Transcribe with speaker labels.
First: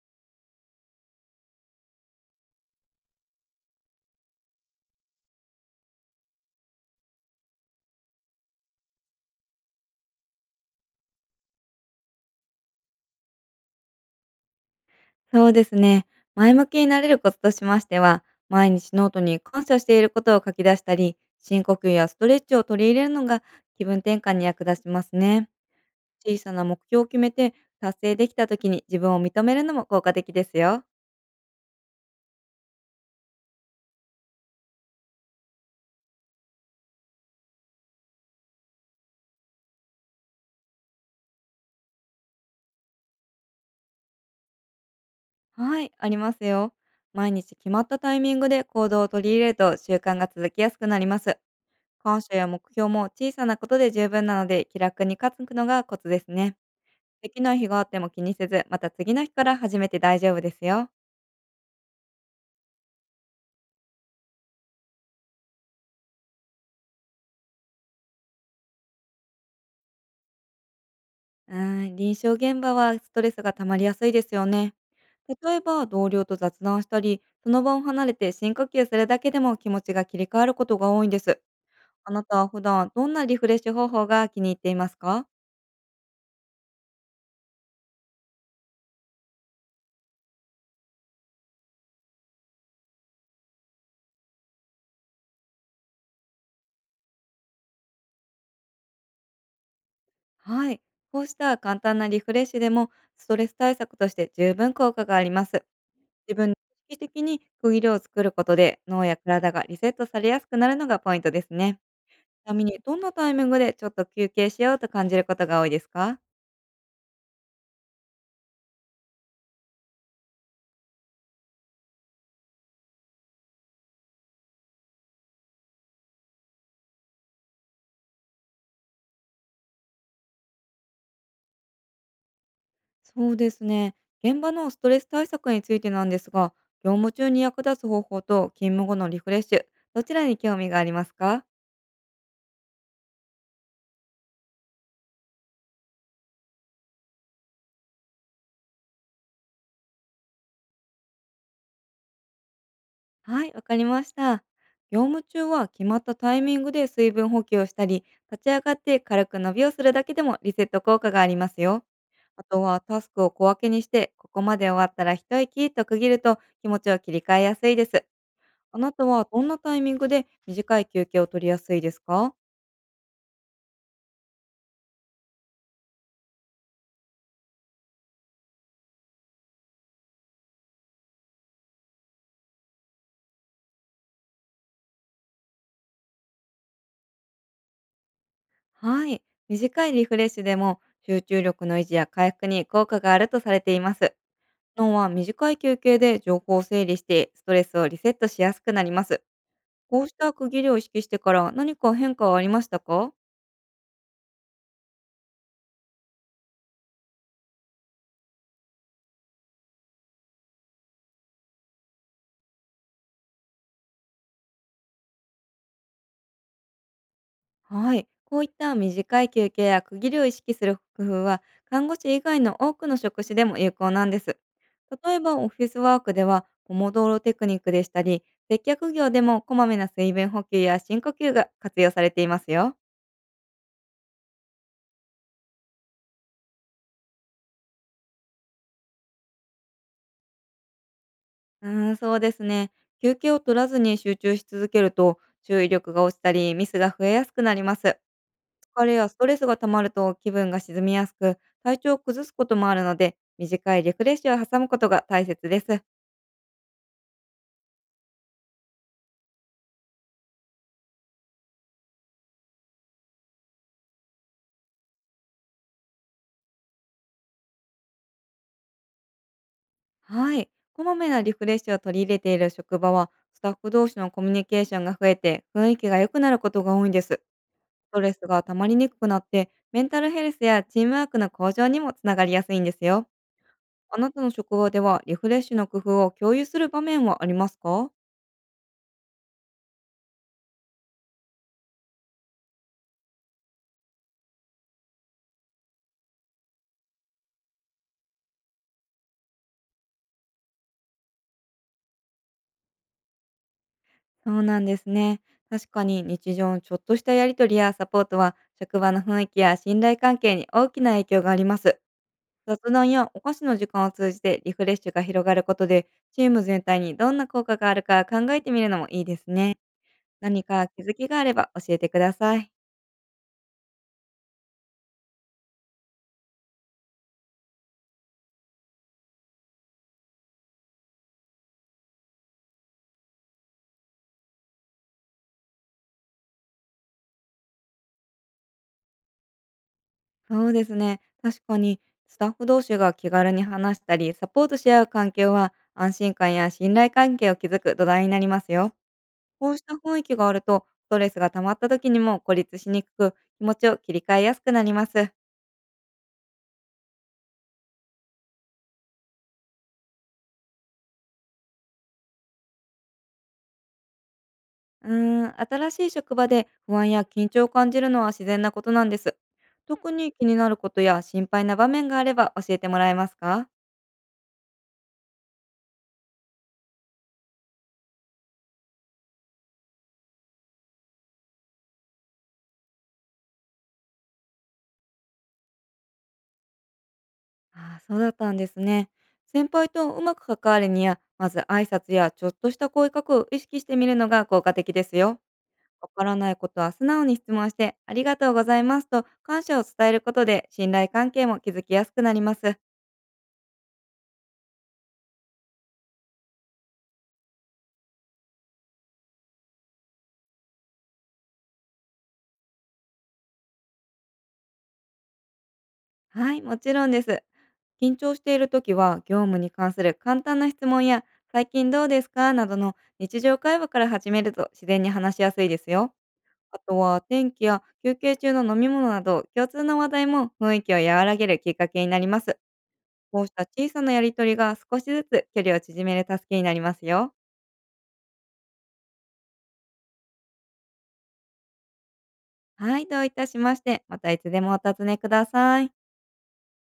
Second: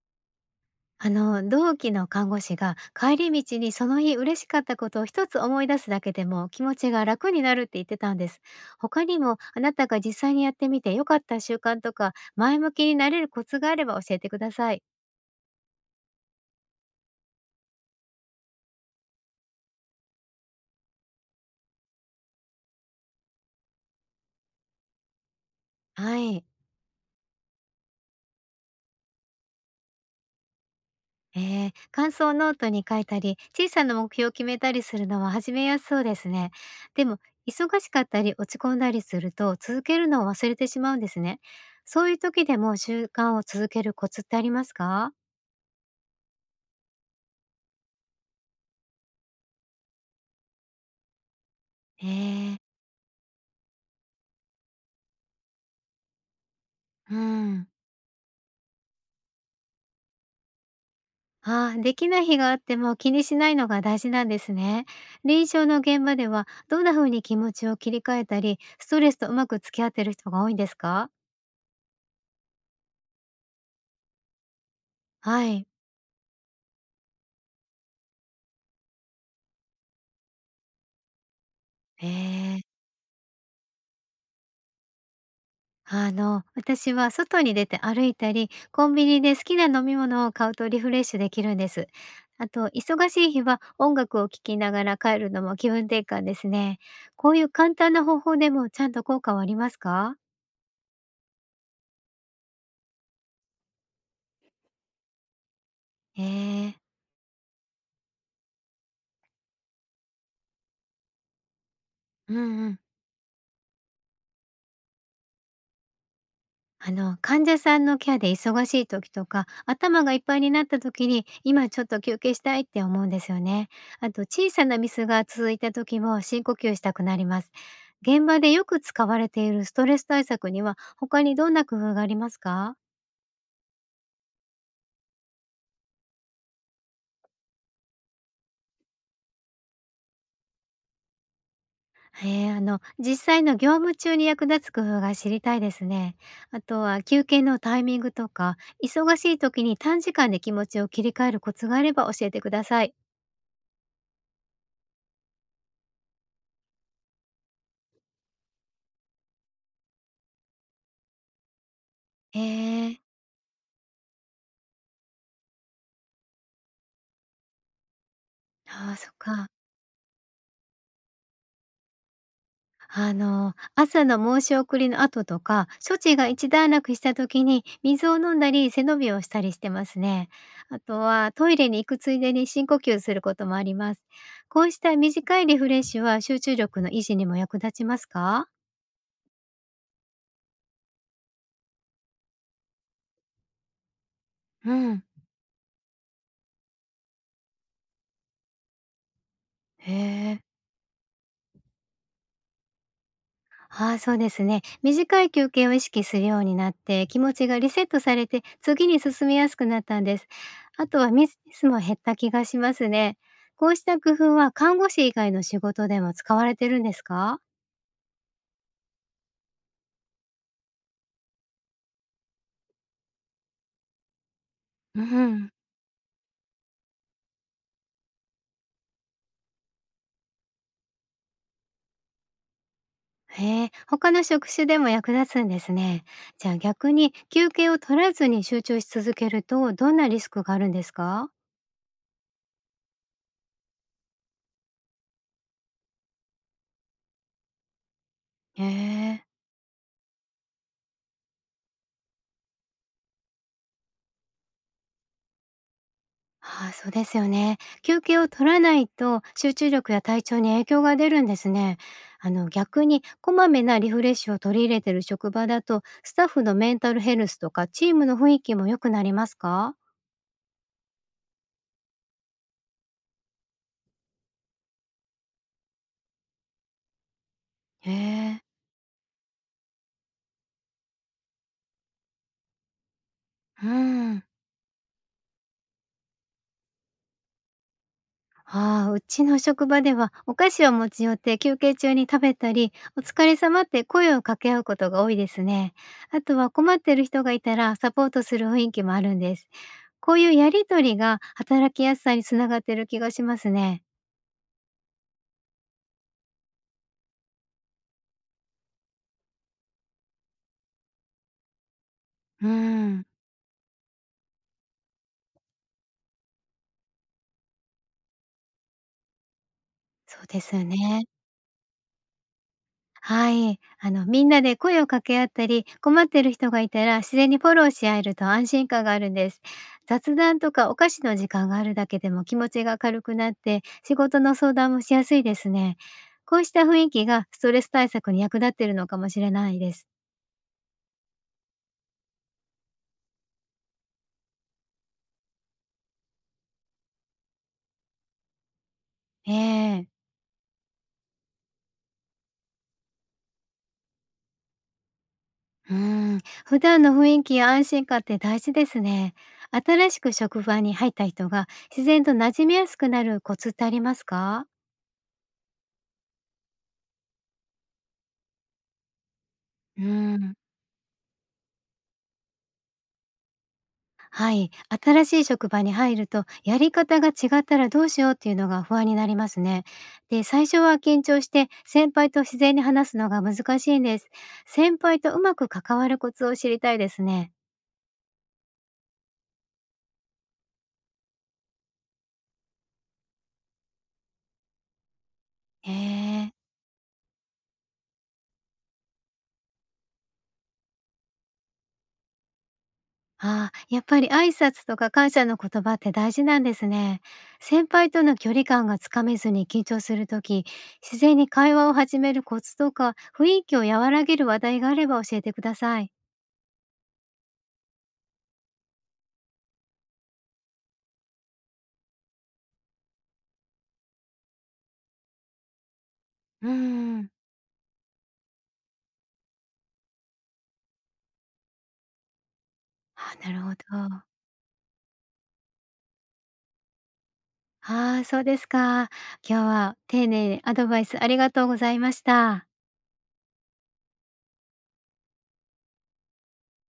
Speaker 1: あの、同期の看護師が帰り道にその日嬉しかったことを一つ思い出すだけでも気持ちが楽になるって言ってたんです。他にもあなたが実際にやってみて良かった習慣とか、前向きになれるコツがあれば教えてください。
Speaker 2: そうですね。前向きになれるコツとしましては、毎日ノートに感謝していることを書き出したり、深呼吸やストレッチを取り入れるのが気分転換に役立ちますね。
Speaker 1: は
Speaker 2: 小
Speaker 1: い。
Speaker 2: さな目標を決めて達成できた時に自分を認めるのも効果的ですよ。
Speaker 1: 感想をノートに書いたり、小さな目標を決めたりするのは始めやすそうですね。でも、忙しかったり落ち込んだりすると続けるのを忘れてしまうんですね。そういう時でも習慣を続けるコツってありますか？
Speaker 2: はい、ありますよ。毎日決まったタイミングで行動を取り入れると習慣が続きやすくなります。
Speaker 1: え
Speaker 2: 感謝や目
Speaker 1: ー
Speaker 2: 標も小さなことで十分なので気楽に勝つのがコツですね。
Speaker 1: う
Speaker 2: できない日
Speaker 1: ん。
Speaker 2: があっても気にせず、また次の日から始めて大丈夫ですよ。
Speaker 1: ああ、できない日があっても気にしないのが大事なんですね。臨床の現場ではどんな風に気持ちを切り替えたり、ストレスとうまく付き合ってる人が多いんですか？
Speaker 2: うーん、臨床現場はストレスが溜まりやすいですよね。
Speaker 1: は
Speaker 2: 例え
Speaker 1: い。
Speaker 2: ば同僚と雑談したり、その場を離れて深呼吸するだけでも気持ちが切り替わることが多いんです。あなたは
Speaker 1: え
Speaker 2: 普
Speaker 1: え。
Speaker 2: 段どんなリフレッシュ方法が気に入っていますか？
Speaker 1: あの、私は外に出て歩いたり、コンビニで好きな飲み物を買うとリフレッシュできるんです。あと、忙しい日は音楽を聴きながら帰るのも気分転換ですね。こういう簡単な方法でもちゃんと効果はありますか？
Speaker 2: はい。こうした簡単なリフレッシュでもストレス対策として十分効果があります。
Speaker 1: え
Speaker 2: 自分で
Speaker 1: え。
Speaker 2: 意識的に区切りを作ることで脳や体がリセットされやすくなるのがポイントですね。
Speaker 1: う
Speaker 2: ちなみ
Speaker 1: んう
Speaker 2: に
Speaker 1: ん。
Speaker 2: どんなタイミングでちょっと休憩しようと感じることが多いですか？
Speaker 1: あの、患者さんのケアで忙しい時とか、頭がいっぱいになった時に、今ちょっと休憩したいって思うんですよね。あと、小さなミスが続いた時も深呼吸したくなります。現場でよく使われているストレス対策には、他にどんな工夫がありますか？
Speaker 2: そうですね。現場のストレス対策についてなんですが、業務中に役立つ方法と勤務後のリフレッシュ、どちらに興味がありますか？
Speaker 1: あの、実際の業務中に役立つ工夫が知りたいですね。あとは、休憩のタイミングとか、忙しい時に短時間で気持ちを切り替えるコツがあれば教えてください。
Speaker 2: はい、わかりました。業務中は決まったタイミングで水分補給をしたり、立ち上がって軽く伸びをするだけでもリセット効果がありますよ。
Speaker 1: え
Speaker 2: あとは
Speaker 1: ー、
Speaker 2: タスクを小分けにして、ここまで終わったら一息と区切ると気持ちを切り替えやすいです。あ
Speaker 1: あ
Speaker 2: な
Speaker 1: あ、
Speaker 2: た
Speaker 1: そっ
Speaker 2: はどん
Speaker 1: か。
Speaker 2: なタイミングで短い休憩を取りやすいですか？
Speaker 1: あの、朝の申し送りの後とか、処置が一段落した時に水を飲んだり背伸びをしたりしてますね。あとは、トイレに行くついでに深呼吸することもあります。こうした短いリフレッシュは集中力の維持にも役立ちますか？
Speaker 2: はい。短いリフレッシュでも集中力の維持や回復に効果があるとされています。
Speaker 1: う
Speaker 2: 脳
Speaker 1: ん。
Speaker 2: は短い休憩で情報を整理してストレスをリセットしやすくなります。
Speaker 1: へ
Speaker 2: こうした
Speaker 1: え。
Speaker 2: 区切りを意識してから何か変化はありましたか？
Speaker 1: ああ、そうですね。短い休憩を意識するようになって、気持ちがリセットされて、次に進みやすくなったんです。あとはミスも減った気がしますね。こうした工夫は看護師以外の仕事でも使われてるんですか？
Speaker 2: はい。こういった短い休憩や区切りを意識する工夫は、看護師以外の多くの職種でも有効なんです。
Speaker 1: う
Speaker 2: 例えばオ
Speaker 1: ん。
Speaker 2: フィスワークでは、ポモドーロテクニックでしたり、接客業でもこまめな水分補給や深呼吸が活用されていますよ。
Speaker 1: へえ、他の職種でも役立つんですね。じゃあ逆に、休憩を取らずに集中し続けると、どんなリスクがあるんですか？
Speaker 2: うーん、そうですね。休憩を取らずに集中し続けると、注意力が落ちたり、ミスが増えやすくなります。
Speaker 1: へ
Speaker 2: 疲れやス
Speaker 1: え。
Speaker 2: トレスが溜まると気分が沈みやすく、体調を崩すこともあるので、短いリフレッシュを挟むことが大切です。
Speaker 1: ああ、そうですよね。休憩を取らないと集中力や体調に影響が出るんですね。あの、逆にこまめなリフレッシュを取り入れてる職場だと、スタッフのメンタルヘルスとかチームの雰囲気も良くなりますか？
Speaker 2: はい。こまめなリフレッシュを取り入れている職場は、スタッフ同士のコミュニケーションが増えて、雰囲気が良くなることが多いんです。ス
Speaker 1: へ
Speaker 2: トレスが
Speaker 1: え。
Speaker 2: 溜まりにくくなって、メンタルヘルスやチームワークの向上にもつながりやすいんですよ。
Speaker 1: う
Speaker 2: あなた
Speaker 1: ん。
Speaker 2: の職場では、リフレッシュの工夫を共有する場面はありますか？
Speaker 1: ああ、うちの職場ではお菓子を持ち寄って休憩中に食べたり、お疲れ様って声を掛け合うことが多いですね。あとは、困ってる人がいたらサポートする雰囲気もあるんです。こういうやりとりが働きやすさにつながってる気がしますね。
Speaker 2: そうなんですね。確かに日常のちょっとしたやりとりやサポートは、職場の雰囲気や信頼関係に大きな影響があります。
Speaker 1: う
Speaker 2: 雑談
Speaker 1: ん、
Speaker 2: やお菓子の時間を通じてリフレッシュが広がることで、チーム全体にどんな効果があるか考えてみるのもいいですね。
Speaker 1: そうで
Speaker 2: 何
Speaker 1: すよ
Speaker 2: か気づ
Speaker 1: ね。
Speaker 2: きがあれば教えてください。
Speaker 1: はい。あの、みんなで声を掛け合ったり、困ってる人がいたら自然にフォローし合えると安心感があるんです。雑談とかお菓子の時間があるだけでも気持ちが軽くなって、仕事の相談もしやすいですね。こうした雰囲気がストレス対策に役立っているのかもしれないです。
Speaker 2: そうですね。確かに、スタッフ同士が気軽に話したり、サポートし合う環境は、安心感や信頼関係を築く土台になりますよ。こうした雰
Speaker 1: ええ。
Speaker 2: 囲気があると、ストレスが溜まった時にも孤立しにくく、気持ちを切り替えやすくなります。
Speaker 1: うん。普段の雰囲気や安心感って大事ですね。新しく職場に入った人が自然と馴染みやすくなるコツってありますか？
Speaker 2: うーん、新しい職場で不安や緊張を感じるのは自然なことなんです。
Speaker 1: う
Speaker 2: 特に気
Speaker 1: ん。
Speaker 2: になることや心配な場面があれば教えてもらえますか？
Speaker 1: はい、新しい職場に入るとやり方が違ったらどうしようっていうのが不安になりますね。で、最初は緊張して先輩と自然に話すのが難しいんです。先輩とうまく関わるコツを知りたいですね。
Speaker 2: ああ、そうだったんですね。先輩とうまく関わるには、まず挨拶やちょっとした声かけを意識してみるのが効果的ですよ。
Speaker 1: へ
Speaker 2: わからな
Speaker 1: え。
Speaker 2: いことは素直に質問して、ありがとうございますと感謝を伝えることで信頼関係も築きやすくなります。
Speaker 1: ああ、やっぱり挨拶とか感謝の言葉って大事なんですね。先輩との距離感がつかめずに緊張するとき、自然に会話を始めるコツとか雰囲気を和らげる話題があれば教えてください。
Speaker 2: はい、もちろんです。緊張しているときは、業務に関する簡単な質問や、最近どうですかなどの日常会話から始めると自然に話しやすいですよ。
Speaker 1: うー
Speaker 2: あとは、
Speaker 1: ん。
Speaker 2: 天気や休憩中の飲み物など、共通の話題も雰囲気を和らげるきっかけになります。
Speaker 1: あ、
Speaker 2: こう
Speaker 1: な
Speaker 2: し
Speaker 1: る
Speaker 2: た
Speaker 1: ほ
Speaker 2: 小さなや
Speaker 1: ど。
Speaker 2: りとりが少しずつ距離を縮める助けになりますよ。
Speaker 1: ああ、そうですか。今日は丁寧にアドバイスありがとうございました。
Speaker 2: はい、どういたしまして、またいつでもお尋ねください。